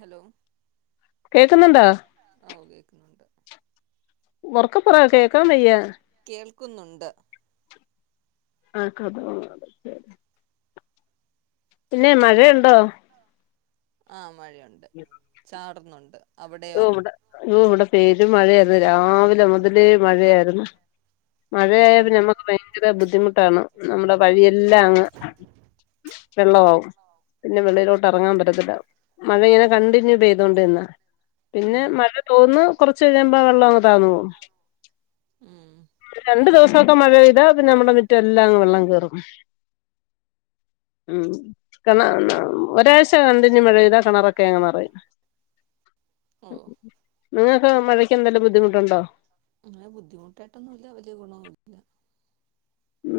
Hello കേക്കുന്നുണ്ടോ കേക്കുന്നുണ്ടോ ആ കേക്കുന്നുണ്ട് ഉറക്ക പ്പറയ് കേക്കാൻവയ്യ കേൾക്കുന്നുണ്ട് ആ കഥകൊന്ന് അടക്കോ പിന്നെ മഴയുണ്ടോ ആ മഴയുണ്ട് [unintelligible] ന്നുണ്ട് ഓ അവിടെയോ ഇവിടെ ഓ ഇവിടെ പെരു മഴയായിരുന്നു രാവിലെ മുതലേ മഴയായിരുന്നു ഓ മഴയായപ്പിനെ നമ്മുക്ക് ഭയങ്കര ബുദ്ധിമുട്ടാണ് നമ്മുടെ വഴിയെല്ലാം അങ്ങ് വെള്ള അവും പിന്നെ വെള്ളിയിലോട്ട് ഇറങ്ങാൻ പറ്റത്തില്ല മഴ ഇങ്ങനെ കണ്ടിന്യൂ പെയ്തൊണ്ട് നിന്നാ പിന്നെ ഉം മഴ തോർന്ന് കുറച്ച കഴിയുമ്പോ ആ വെള്ളം അങ്ങ് താന്നു പോകും ഉം രണ്ടു ദിവസം ഇപ്പൊക്കെ മഴെപെയ്താ പിന്നെ നമ്മടെ മിറ്റ എല്ലാംങ്ങ് വെള്ളം കേറുംമൂ കെനാ എന്ന ഒരാഴ്ച കണ്ടിന്യു മഴെപെയ്താ കിണറൊക്കെ അങ്ങ് നിറയും ഓ നിങ്ങക്ക് മഴക്ക് എന്തെല്ലും ബുദ്ധിമുട്ടുണ്ടോ അങ്ങനെ ബുദ്ധിമുട്ടായിട്ടൊന്നും ഇല്ല വലിയ ഗുണോ ഇല്ല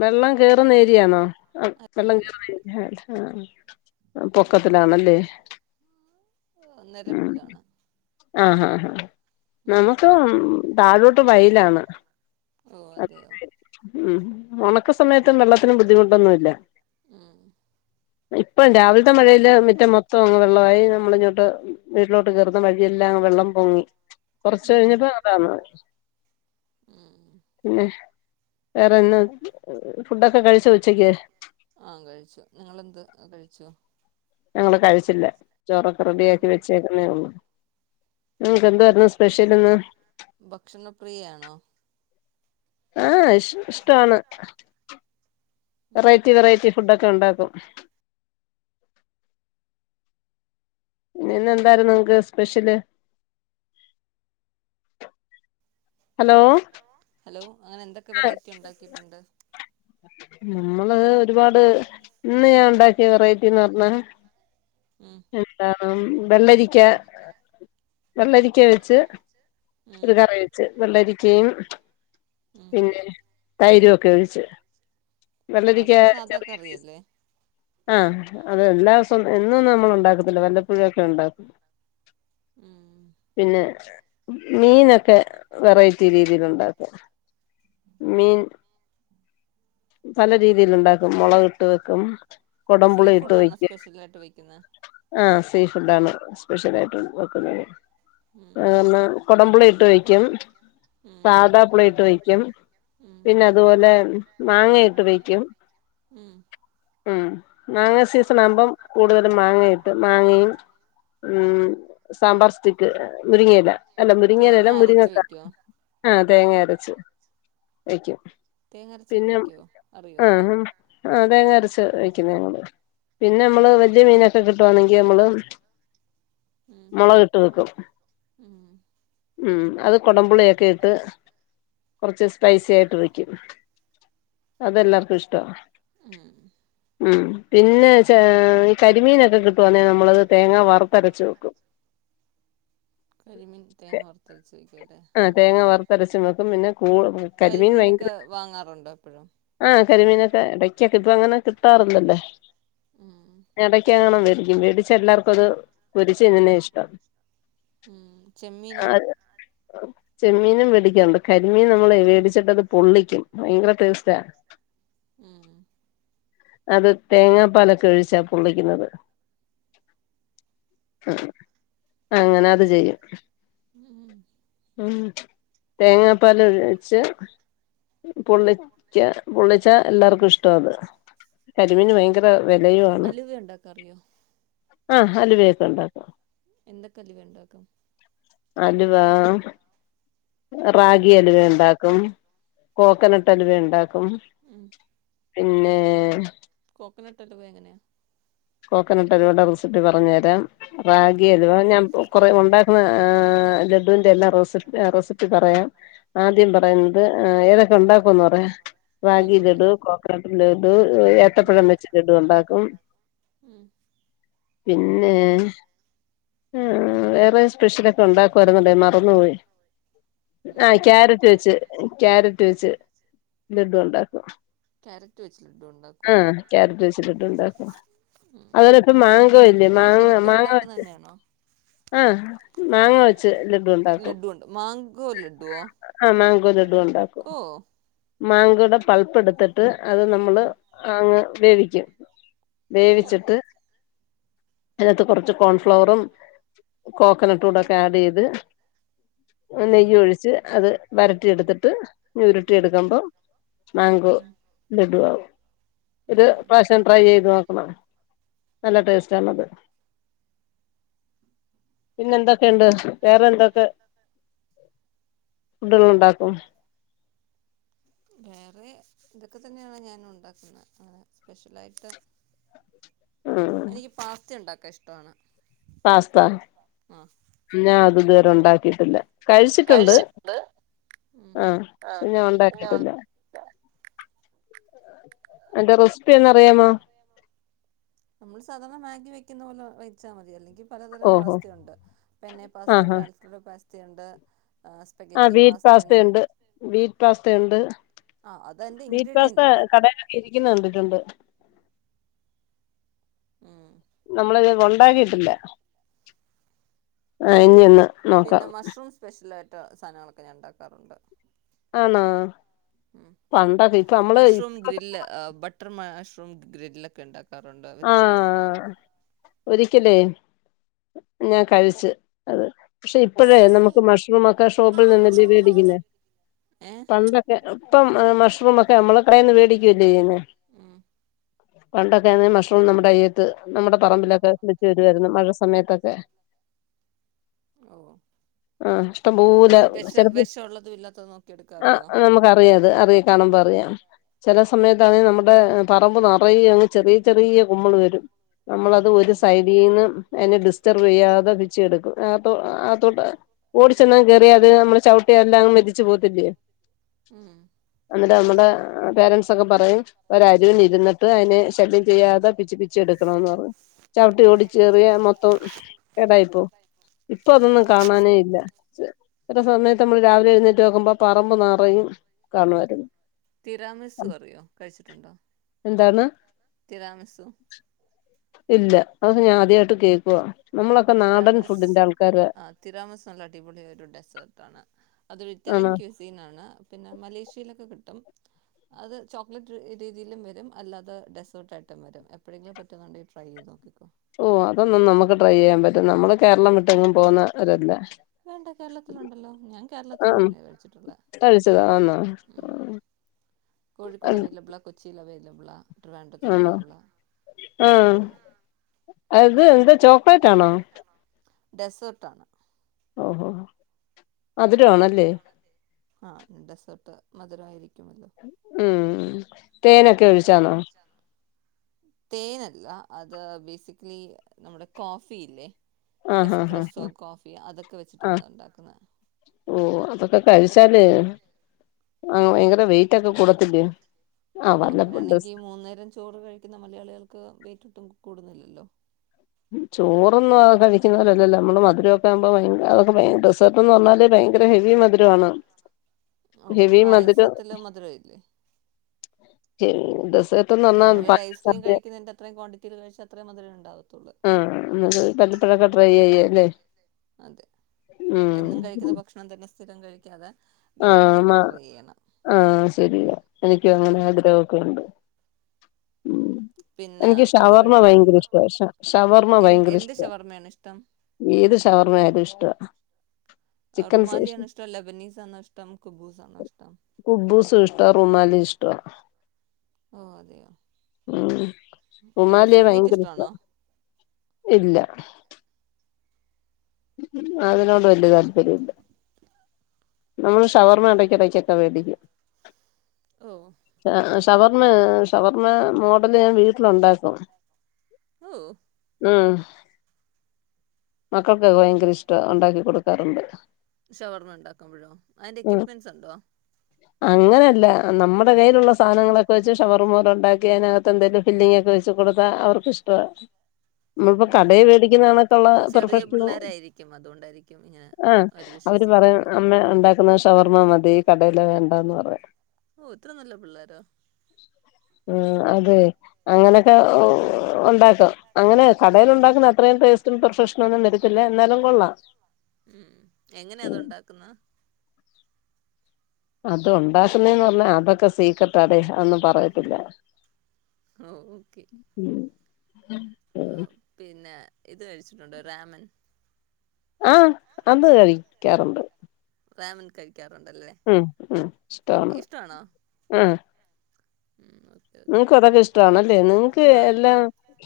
വെള്ളം കേറുന്ന ഏരിയ ആണോ ആ വെള്ളം അല്ലല്ല കേറുന്ന ഏരിയ ആല്ലാ ആ അപ്പൊ പോക്കത്തിലാണല്ലേ ഉ നിരപ്പിലാണ് ആ ഹാ ഹാ ഉം നമുക്ക് താഴോട്ട് വയ്ലാണ് ഓ അതെയോ ഉം ഉണക്ക് സമയത്ത് ഇപ്പം വെള്ളത്തിനു ബുദ്ധിമുട്ടൊന്നു ഇല്ല ഉം ഇപ്പം രാവിലത്തെ മഴയില് മിറ്റം മൊത്തം അങ്ങ് വെള്ളമായി നമ്മള ഇങ്ങോട്ട് വീട്ടിലോട്ട് കേറുന്ന വഴി [unintelligible] എല്ലാം വെള്ളം പൊങ്ങി കൊറച്ച് ഉം കഴിഞ്ഞപോ അതാന്ന ഉം പിന്നെ വേറെന്ന ആ കഴിച്ചു നിങ്ങളെന്ത് കഴിച്ചു ഞങൾ കഴിച്ചില്ല ചോറൊക്കെ റെഡിയ ഉം ആക്കി വെച്ചേക്കുന്നേ ഉള്ളു ഉം എന്താരുന്ന സ് ഭക്ഷണപ്രിയയാണോ ആ ഇഷ് ഇഷ്ടാണ് ഉം വെറൈറ്റി വെറൈറ്റി ഫുഡ ഒക്കെ ഉണ്ടാക്കും ഇന്നെന്താർന്നു നിങ്ങക്ക് സ്പെഷ്യല് ഹലോ ഹലോ അങ്ങനെ എന്തൊക്കെ വെറൈറ്റി ഉണ്ടാക്കിയിട്ടുണ്ട് നമ്മള് ഒരുപാട് ഇന്ന് ഞാൻ ഉണ്ടാക്കിയ വെറൈറ്റിന്ന് പറഞ്ഞ ഉം [unintelligible] ഉം വെള്ളരിക്ക വെള്ളരിക്ക വെച്ച് ഉം ഒരു കറിവച്ച് വെള്ളരിക്കയും ഉം പിന്നേ തൈര് ഒക്കെ ഒഴിച്ച്. വെള്ളരിക്കാ അത് സാധാ ചെറിയ പീസ് കറിയല്ലേ ആഹ് അത് എല്ലാസൊമ് എന്നൊന്നും നമ്മള് ഉണ്ടാക്കത്തില്ല വല്ലപ്പൊഴൊക്കെ ഉണ്ടാക്കൂ. ഉം പിന്നെ മീനൊക്കെ വെറൈറ്റി രീതിയിലുണ്ടാക്കും. മീൻ പല രീതിയിലുണ്ടാക്കും മുളക് ഇട്ട് വെക്കും സീ കൊടംപുളി ഇട്ട് ഫുഡാണോ വെക്കും സ്പെഷ്യലായിട്ട് വെക്ക്ന്നേ ആഹ് സീഫുഡാണ് സ് പെഷ്യലായിട്ട് വെക്കുന്നെയ്ന് ഉം ആഹ് ന്നാ കൊടമ്പുളി ഇട്ട് വെ ക്ക്യും ഉം സാദാ പുളിയിട്ട് വയ്ക്കും ഉം പിന്നെ അതുപോലെ മാങ്ങ ഇട്ട് വെയ്ക്കും ഉം ഉം മാങ്ങ സീസണാവുമ്പോം കൂടുതൽ ഇത് മാങ്ങയിട്ട് മാങ്ങയും ഉം സാമ്പാർ സ്റ്റിക്ക് മുരിങ്ങയില അല്ല തേങ്ങ മുരിങ്ങയിലല്ല അരച്ച് മുരിങ്ങക്കാ വെക്കുവോ ആ തേങ്ങയരച്ച് വയ്ക്കും തേങ്ങരച്ചൊക്കെ വെക്കോ അറിയോ ആ തേങ്ങരച്ച് വയ്ക്കുന്ന ഞങ്ങള് പിന്നെമ്മള് വെ പുതിയ മീനൊക്കെ കിട്ടുവാണെങ്കി ഞമ്മള് ഉം മൊളക് ട്ട് വെക്കും ഉം ഉം അത് കൊടമ്പുളിയൊക്കെ ഇട്ട് കുറച്ച് സ്പൈസി ആയിട്ട് വെക്കും. അതെല്ലാവർക്കും ഇഷ്ടാ ഉം ഉം പിന്നേ ചായ് കരിമീനൊക്കെ കിട്ടുവാന്നെ നമ്മളത് തേങ്ങാ വറുത്തരച്ചു വെക്കും കരിമീൻ തേങ്ങാ വറുത്തരച്ചു വെക്കോ ആഹ് തേങ്ങ വർത്തരച്ചും വെക്കും. പിന്നെ കൂ കരിമീൻ ഭയങ്കര കരിമീനൊക്കെ ട്ടേ വാങ്ങാറുണ്ടോ എപ്പഴും ആഹ് കരിമീനൊക്കെ ഇടക്ക് ഇപ്പ അങ്ങനെ കിട്ടാറില്ലല്ലോ ഉം ഇടക്കെങ്ങാണും വരും വേടിച്ചാ എല്ലാവർക്കുവത് പൊരിച്ച് തിന്ന്ണയാ ഇഷ്ടം ഉം ചെമ്മീനോ ആ ചെമ്മീനും വെടിക്കാറ്ണ്ട്. കരിമീൻ നമ്മള് വേടിച്ചിട്ടത് പൊള്ളിക്കും. ഭയങ്കര ടേസ്റ്റാ ഉം അത് തേങ്ങാപ്പാലൊക്കെ ഒഴിച്ചാ പൊള്ളിക്ക്ന്നത് ആഹ് അങ്ങനെ അത് ചെയ്യും ഉം ഉം തേങ്ങാപ്പാലൊയിച്ച് പൊള്ളിക്കാ പൊള്ളി ച്ചാ എല്ലർക്കു ഇഷ്ട്ടാത് കരിമീന് ഭയ ക്റ് അലുവ ഉണ്ടാക്ക അറിയോ? ങഹ ഹലുവയൊക്കെ ഉണ്ടാക്കും എന്തൊക്കെ അലുവ ഉണ്ടാക്കും? അൽവാ റാഗി അലവ ഉണ്ടാക്കും കോക്കനട്ട് അലവ ഉണ്ടാകട പ്പം. ഉം പിന്നെ ക്കനട്ട് അൽവ എങ്ങനെയാ? കോക്കനട്ട് അലുവയുടെ റെസിപ്പി പറഞ്ഞു തരാം. ഉം റാഗിയ അലുവ ഞാൻ കൊറ ഉണ്ടാക്കുന്ന ങആ ലഡുവിന്റെ എല്ലാം റെസി റെസിപ്പി പറയാം ആദ്യം പറയുന്നത് ങേ ഏതൊക്കെ ഉണ്ടാ ക്കുന്ന് പറയാ റാഗി ആയിക്കോട്ടെ ലഡു, കോക്കനട്ട് ലഡു, ഉം ഏത്തപ്പഴം വെച്ച് ലഡു ഉണ്ടാക്കും. ഉം പിന്നെ ഉം വേറെ? സ്പെഷ്യലൊക്കെ ഉണ്ടാക്കുവായിരുന്നുടെ മറന്നുപോയി, ആ ഉം ക്യാരറ്റ് വെച്ച് കാരറ്റ് വെച്ച് ലഡു ഉണ്ടാക്കും ക്യാരറ്റ് വെച്ച് ലഡ്ഡു ഉണ്ടാക്കോ ആഹ ക്യാരറ്റ് വെച്ച് ലഡു ഉണ്ടാക്കും. ഉം അതല ഇപ്പ മാഗോ ഇല്ലേ ഇതൊക്കെ മാങ്ങ ശരിക്കും മാങ്ങാ ഉണ്ടാക്കുന്ന വെച്ച് തന്നെയാണോ ആ മാങ്ങ വെച്ച് ലഡു ഉണ്ടാക്കും ലഡ്ഡു ഉണ്ട് മാങ്കോ ലഡ്ഡുവോ ആ മാഗോ ലഡു ഉണ്ടാക്കും ഓ മാഗോടെ പൾപ്പ് എടുത്തിട്ട് അത് നമ്മള് ഉം അങ്ങ് വേവിക്കും ഉം വേവിച്ചിട്ട് അതിനത്ത് കുറച്ച് കോൺഫ്ലവറും കോക്കനട്ട് ഉം കൂടൊക്കെ ആഡ് ചെയ്ത് ഉം നെയ്യ് ഒഴിച്ച് അത് വരട്ടി എടുത്തിട്ട് ഉ രുട്ടി ഉം എടുക്കുമ്പോ മാങ്കോ ലഡു ആവും ഒരു ഉം പ്രാശം ട്രൈ ചെയ്ത് നോക്കണം നല്ല ടെസ് റ്റാണത് പിന്നെ എന്തൊക്കെഒണ്ട് വേറെ എന്തൊക്കെ ഫുഡുകലൊണ്ട ക്കും വേറെ ഇതൊക്കെ തന്നെയാണ് ഞാൻ ഉണ്ടാക്കുന്നത് അ സ്പെഷ്യലായിട്ട് ഉം എനിക്ക് പാസ്ത ഉണ്ടാക്ക കഷ്ടാണ് പാസ്ത ഞാ അത് ത് ത് ഉണ്ടാക്കിയിട്ടില്ല കഴിച്ചിട്ടുണ്ട് ഉം ആ ക്ഷേ ഞാൻ ഉണ്ടാക്കിട്ടില്ല എന്റെ റെസിപ്പി എന്ന അറിയാമോ നമ്മള് സാധാരണ മാഗി വെക്കുന്ന പോലെ വെച്ചാൽ മതി അല്ലെങ്കിൽ പലതരം ഓഹോ പാസ്തയ ഉണ്ട് പന്നെ പാസ്തയുണ്ട് ആൽഫ്രഡ പാസ്ത് ത്തിണ്ട് ആ് ബീറ്റ് പാസ്തയുണ്ട് ബീറ്റ് പാസ്ത ഉണ്ട് ആ അതതിൻ്റെ ബീറ്റ് ഇൻഗ്രീഡിയൻ്റ് പാസ്ത ആണ് കടയിലൊക്കെ ഇരിക്കുന്നുണ്ടിട്ടുണ്ട് ഉം നമ്മളത് കോൻ ഉണ്ടാക്കിട്ടില്ല ആ ഞ്ഞി ഒന്ന് നോക്കാം പിന്നെ മഷ്റൂം സ്പെഷ്യൽ സാധനങ്ങളൊക്കെ ഞാൻ ഇണ്ടാക്കാറുണ്ട് ആണാ പണ്ടൊക്കെ ഇപ്പൊ നമ്മള് ഇപ്പ ട്രൂമ മാഷ്റൂം ഗ്രില്ല്ക്കെ ഉണ്ടാക്കോ ആ ഒരി [unintelligible] ഞാൻ കഴിച്ച് അത് പക്ഷെ ഇപ്പോഴേ നമുക്ക് മഷ്റൂമ ഒക്കെ ഷോപ്പിൽ നിന്ന് [unintelligible] വെടിക്കിന്നെ ഏ പണ്ടൊക്കെ ഇപ്പം മഷ്റൂമൊക്കെ നമ്മള് കടയന്ന് വേടിക്കല്ലേ യ്യന്നേ [inaudible] പണ്ടൊക്കെന് മഷ് നമ്മുടെ അയ്യത്ത് നമ്മുടെ പറമ്പിലൊക്കെ വെച്ചു വരുവായിരുന്നു മഴ സമയത്തൊക്കെ ഓ ആ ഇഷ്ടംപൂല അത് വിഷ ചെലപ്പ വിഷമുള്ളതും ഇല്ലാത്തതും നോക്കി എടുക്കാൻ ആ അറിയോ നമുക്ക് അറിയാത് അറിയാം കാണുമ്പോ അറിയാം ചല സമയത്താനേൽ നമ്മുടെ പറമ്പ് നറയ അങ്ങ് ചെറിയ ചെറിയ [unintelligible] വരും നമ്മളത് ഒരു ഉം സൈഡീന്ന് അതിനെ ഡിസ്റ്റർബ് ചെയ്യാതെ പിച്ചിടുക്കും ആ ആ തോട്ടം ഓടിച്ച ന്നാ കയറിയ അത് നമ്മെ ചവിട്ടിയ എല്ലാം മെതിച്ചു പോവത്തില്ലേ ഉം [unintelligible] [unintelligible] പേരൻസ്സൊക്കെ പറയും ഒരരുവിൽ ഇരുന്നിട്ട് അതിനെ ശല്യം ചെയ്യാതെ പിച്ചി പിച്ചി എടുക്കണംന്ന് പറയും ചവിട്ടി ഓടിച്ചേറിയ മൊത്തം കേടായി പോ ഇപ്പൊ അതൊന്നും കാണാനേ ഇല്ല ഇത്ര സമയത്ത് നമ്മൾ രാവിലെ എഴുന്നേറ്റ് നോക്കുമ്പോ പറമ്പ് നാറയും കാണുമായിരുന്നു തിരാമിസ് റിയോ കഴിച്ചിട്ടുണ്ടോ എന്താണ് തിരാ സു ഇല്ല അത് [unintelligible] തിരാമസ് ആ തിരാമസ് നല്ല അടിപൊളി ഒരു ഡെസേർട്ടാണ് അതൊരു ഇറ്റാലിയൻ ആണോ ക്യൂസീൻ ആണ്, പിന്നെ മലേഷ്യയിലൊക്കെ കിട് ഉം, അത് ചോക്ലേറ്റ് രീതിയിലും വെരും അല്ലാതെ ഡെസേർട്ടായിട്ടും വെരും. എപ്പഴെങ്കിലും പറ്റുന്നുണ്ടെങ്കി ട്രൈ ചെയ്ത് നോക്കിക്കോ. ഓ അതൊന്നും നമ്മക്ക് ട്രൈ ചെയ്യാൻ പറ്റോ, നമ്മള് കേരളം വിട്ടെങ്ങും പോവുന്ന ഒരല്ല വേണ്ട കേരളത്തിലുണ്ടല്ലോ, ഞാൻ കേരളത്തീന്ന് ആഹ് തന്നെയാ കഴിച്ചിട്ടുള്ളെ, കഴിച്ചതാ ആന്നോ ഉം, കോഴിക്കോട് അവൈലബിളാ കൊച്ചീലവൈൽ ലബിളാ ആണോ? ഇത് ചോക്ലേറ്റാണോ? ഡെസേർട്ടാണ് ഓഹോ മധുരമാണല്ലേ മധുരാണ് അല്ലേ? ആഹ് ഡെസേർട്ട് മധുരായിരി ഉം തേനൊക്കെ ഒഴിച്ചാന്നോ തേനല്ല അത് ബേസിക്കലി നമ്മുടെ കോഫിയില്ലേ? ആഹ് ആഹ് ആഹ് എസ്പ്രെസ്സോ കോഫി അതൊക്കെ വെച്ചിട്ടാണ് ആഹ് അതുണ്ടാക്കുന്നെ ഓ അതൊക്കെ കഴിച്ചാലേ ആ വയങ്കര വെയിറ്റൊക്കെ കൂടത്തില്ലേ? ആ ഓ വല്ലപ്പ അങ്ങനെയാണെങ്കി മൂന്ന് നേരം ചോറ് കഴിക്ക്ന്ന മലയാളികൾക്ക് വെയിറ്റിട്ടും കൂടുന്നില്ലല്ലോ ചോറൊന്നും ആ കഴിക്കുന്ന പോലല്ലല്ലോ. നമ്മള് മധുരൊക്കെ ആവുമ്പോ ഭയങ്ക അതൊക്കെ ഭയ ഡെസർട്ടെന്ന് പറഞ്ഞാലേ ഭയങ്കര ഹെവി മധുരവാണ്. ഓ അപ്പം പായസത്തില് മധുരം ഇല്ലേ ഏ ഡെസ് നമ്മളൊരു ഐസ്ക്രീം കഴിക്കുന്നതിന്റെ അത്രയും ക്വാണ്ടിറ്റീല് കഴിച്ച അത്രേം മധുരേ ഉണ്ടാവത്തുള്ളൂ ആ എന്നത് വല്ലപ്പൊഴൊക്കെ ട്രൈ ചെയ്യാ അല്ലേ? അതെ ഉം എന്നും കഴിക്കുന്ന ഭക്ഷണം തന്നെ സ്ഥിരം കഴിക്കാതെ ആ വെറൈറ്റി ഒക്കെ ന്നാ ട്രൈ ചെയ്യണം ആ ശരിയാ. എനിക്കു അങ്ങനെ ഉം. ആഗ്രഹൊക്കെ ഉണ്ട് ഉം പിന്നെ എനിക്ക് ഇത് ഷവർമ്മ ഭയങ്കര കഴിച്ചിട്ടുണ്ട് ഇഷ്ടവാ ഷവ ഷവർമ്മ എ ഭയങ്കര എന്ത് ഇഷ്ടാ. ഷവർമ്മയാണ് ഇഷ്ടം ഏത് ഷവർമ്മ ആയാലും ഇഷ്ടവാ. ചിക്കൻ സ് ഷ റുമാലിയാണോ ഇഷ്ടം ലബനീസ് ആണോ ഇഷ്ടം കുബൂസ് ആണോ ഇഷ്ടം കുബ്ബൂസും ഇഷ്ടാ റുമാലിയും ഇഷ്ടാ. ഓ അതെയോ ഉം ഏതാ ഉമാലിയെ ഫുൾ മീറ്റ് ഭയങ്കര ഇഷ്ടാ. ഇഷ്ടമാണോ ഇല്ല- അതിനോട് വല്യ താല്പര്യമില്ല- നമ്മള് ഷവർമ എടക്കെടക്കക്കെ വേടിക്കും- ഓ- ഷവർമ ഷവർമ മോഡല് ഞാൻ വീട്ടിലൊണ്ടാക്കും- ഓ- ആഹ് - മക്കൾക്കൊക്കെ ഭയങ്കര ഇഷ്ട ഒണ്ടാക്കി കൊടുക്കാറുണ്ട്- ഷവർമ ഉണ്ടാക്കുമ്പോഴോ അതിന്റെ എക്യുപെൻസ് എന്തുവാ? അങ്ങനല്ല നമ്മൾ- കയ്യിലുള്ള സാധനങ്ങള് ഒക്കെവെച്ച് ഷവർമപോലെ ഒണ്ടാക്ക് ക്കിയതിനകത്ത് എന്തേലും ഫില്ലിങ് വെച്ച് കൊടുത്താ അവർക്ക് ഇഷ്ട്ടാ- നമ്മളിപ്പോ ഉം കടയിൽ വേടിക്കുന്ന കണക്കൊള്ള- ചെറിയ [unintelligible] പിള്ളേരായിരിക്കും അതുകൊണ്ടായിരിക്കും ഇങ്ങനെ ആ അവര് അവര്പറയും വിശ്വസിക്കുന്നത് അമ്മ ഒണ്ടാക്കുന്ന ഷവർമ്മ മത് ഈ കടയില് വേണ്ടാന്ന് പറയാം- ഓ ഇത്ര നല്ല പിള്ളേരോ ആ ഹ് അതെ അങ്ങനെയൊക്കെ ഒണ്ടാക്കും അങ്ങനെ കടേൽ ഒണ്ടാക്കുന്ന അത്രയും ടേസ്റ്റും പ്ർഫക്ഷ നും ഒന്നും വര്ത്തില്ല എന്നാലും കൊള്ളാം- ഉം എങ്ങനാ അത് ഉം ഉണ്ടാക്കുന്ന അത് ഒണ്ടാക്കുന്നേന്ന് പറഞ്ഞാ അതൊക്കെ സീക്രട്ടാടെ അതൊന്നും പറയത്തില്ല ഓ ഒക്കെ ഉം [unintelligible] ഇത് കഴിച്ചിട്ടുണ്ടോ രാമൺ ആഹ് അത് കഴിക്കാറുണ്ട് [unintelligible] മ്മ് മ്മ് ഓക്കെ ഇഷ്ടമാണ് ഇഷ്ടമാണോ മ് ഉം ഓക്കെ ഓക്കെ നിങ്ങക്ക് അതൊക്കെ ഇഷ്ട്ടാണല്ലേ നിങ്ങക്ക് ആഹ് എല്ലാം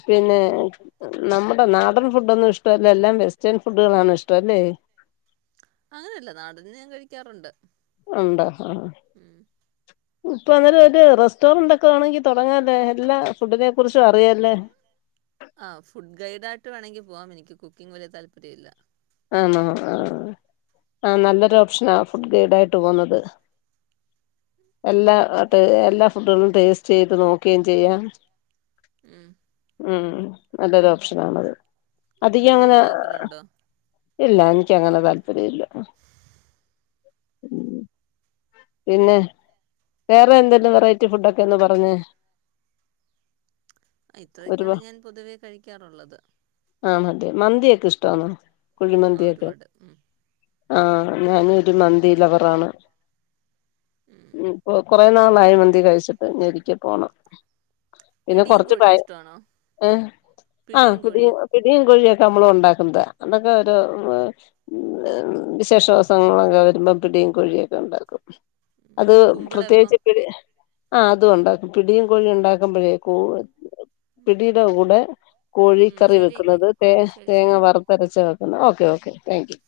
പിന്നെ നമ്മുടെ നാടൻ ഫുഡൊന്നും ഇഷ്ടല്ല എല്ലാം വെസ്റ്റേൺ ഫുഡുകളാണ് ഇഷ്ടല്ലേ? അങ്ങനെയല്ല നാടൻ ഞാൻ കഴിക്കാറുണ്ട് ഉണ്ടൊ ആ ഉം ഇപ്പൊ അന്നേരം ഒരു റസ്റ്റോറന്റ് ഒക്കെ വേണങ്കി തുടങ്ങാല്ലേ എല്ലാ ഫുഡിനെ കുറിച്ചും അറിയാലെ ആഹ് ഫുഡ് ഗൈഡായിട്ട് വേണമെങ്കിൽ പോവാം എനിക്ക് കുക്കിംഗ് വലിയ താല്പര്യമില്ല ആന്നോ ആ ആ നല്ലൊരു ഓപ്ഷനാ ഫുഡ്‌ ഗൈഡ് ആയിട്ട് പോവുന്നത് ഉം എല്ലാ [unintelligible] എല്ലാ ഫുഡുകളും ടേസ്റ്റ് ചെയ്ത് നോക്കുകയും ചെയ്യാം മ്മ് ഉം നല്ലൊരു ഓപ്ഷനാണത് അധിക നിങ്ങൾക്ക് അങ്ങനെ താല്പര്യമുണ്ടോ ഇല്ല എനിക്കങ്ങനെ താല്പര്യ ഇല്ല പിന്നെ വേറെ എന്തെലും വെറൈറ്റി ഫുഡൊക്കൊന്ന് പറഞ്ഞെ ഇത്രയൊക്കെയാണ് ഞാൻ പൊതുവേ കഴിക്കാറുള്ളത് ആണല്ലേ മന്തിയൊക്കെ ഇഷ്ടാന്നോ? ആ കുഴിമന്തി ഒക്കെ ഒരുപാട് ഉം ആഹ ഞാന് ഒരു മന്തി ലവറാണ് ഉം കുറേനാളായി മന്തി കഴിച്ചിട്ട് ഇനി ഒരിക്കെ പോണം പിന്നെ പിടിയും കൊറച്ച് പയ കോഴിയും ഇഷ്ടമാണോ ഏ ആ പിടിയും പിട കോഴിയും പിടിയും കോഴിയ നമ്മള് ഉണ്ടാക്കുന്നത് അത് [unintelligible] വിശേഷദിവസങ്ങളൊക്കെ വരുമ്പോ പിടിയും കോഴിയും ഒക്കെ ഉണ്ടാക്കും അത് കുമ്പളപ്പം പ്രത്യേകിച്ച് പിടി ആ അതും ഉണ്ടാക്കും പിടിയും കോഴിയും ഉണ്ടാക്കുമ്പഴേ കൂ പിടിയുടെ കൂടെ ഉം കോഴിക്കറി ശരിയെങ്കിൽ വെക്കുന്നത് തേ ശരി തേങ്ങ ശരി വറുത്തരച്ച വെ ഓക്കെ ഓക്കെ താങ്ക് യു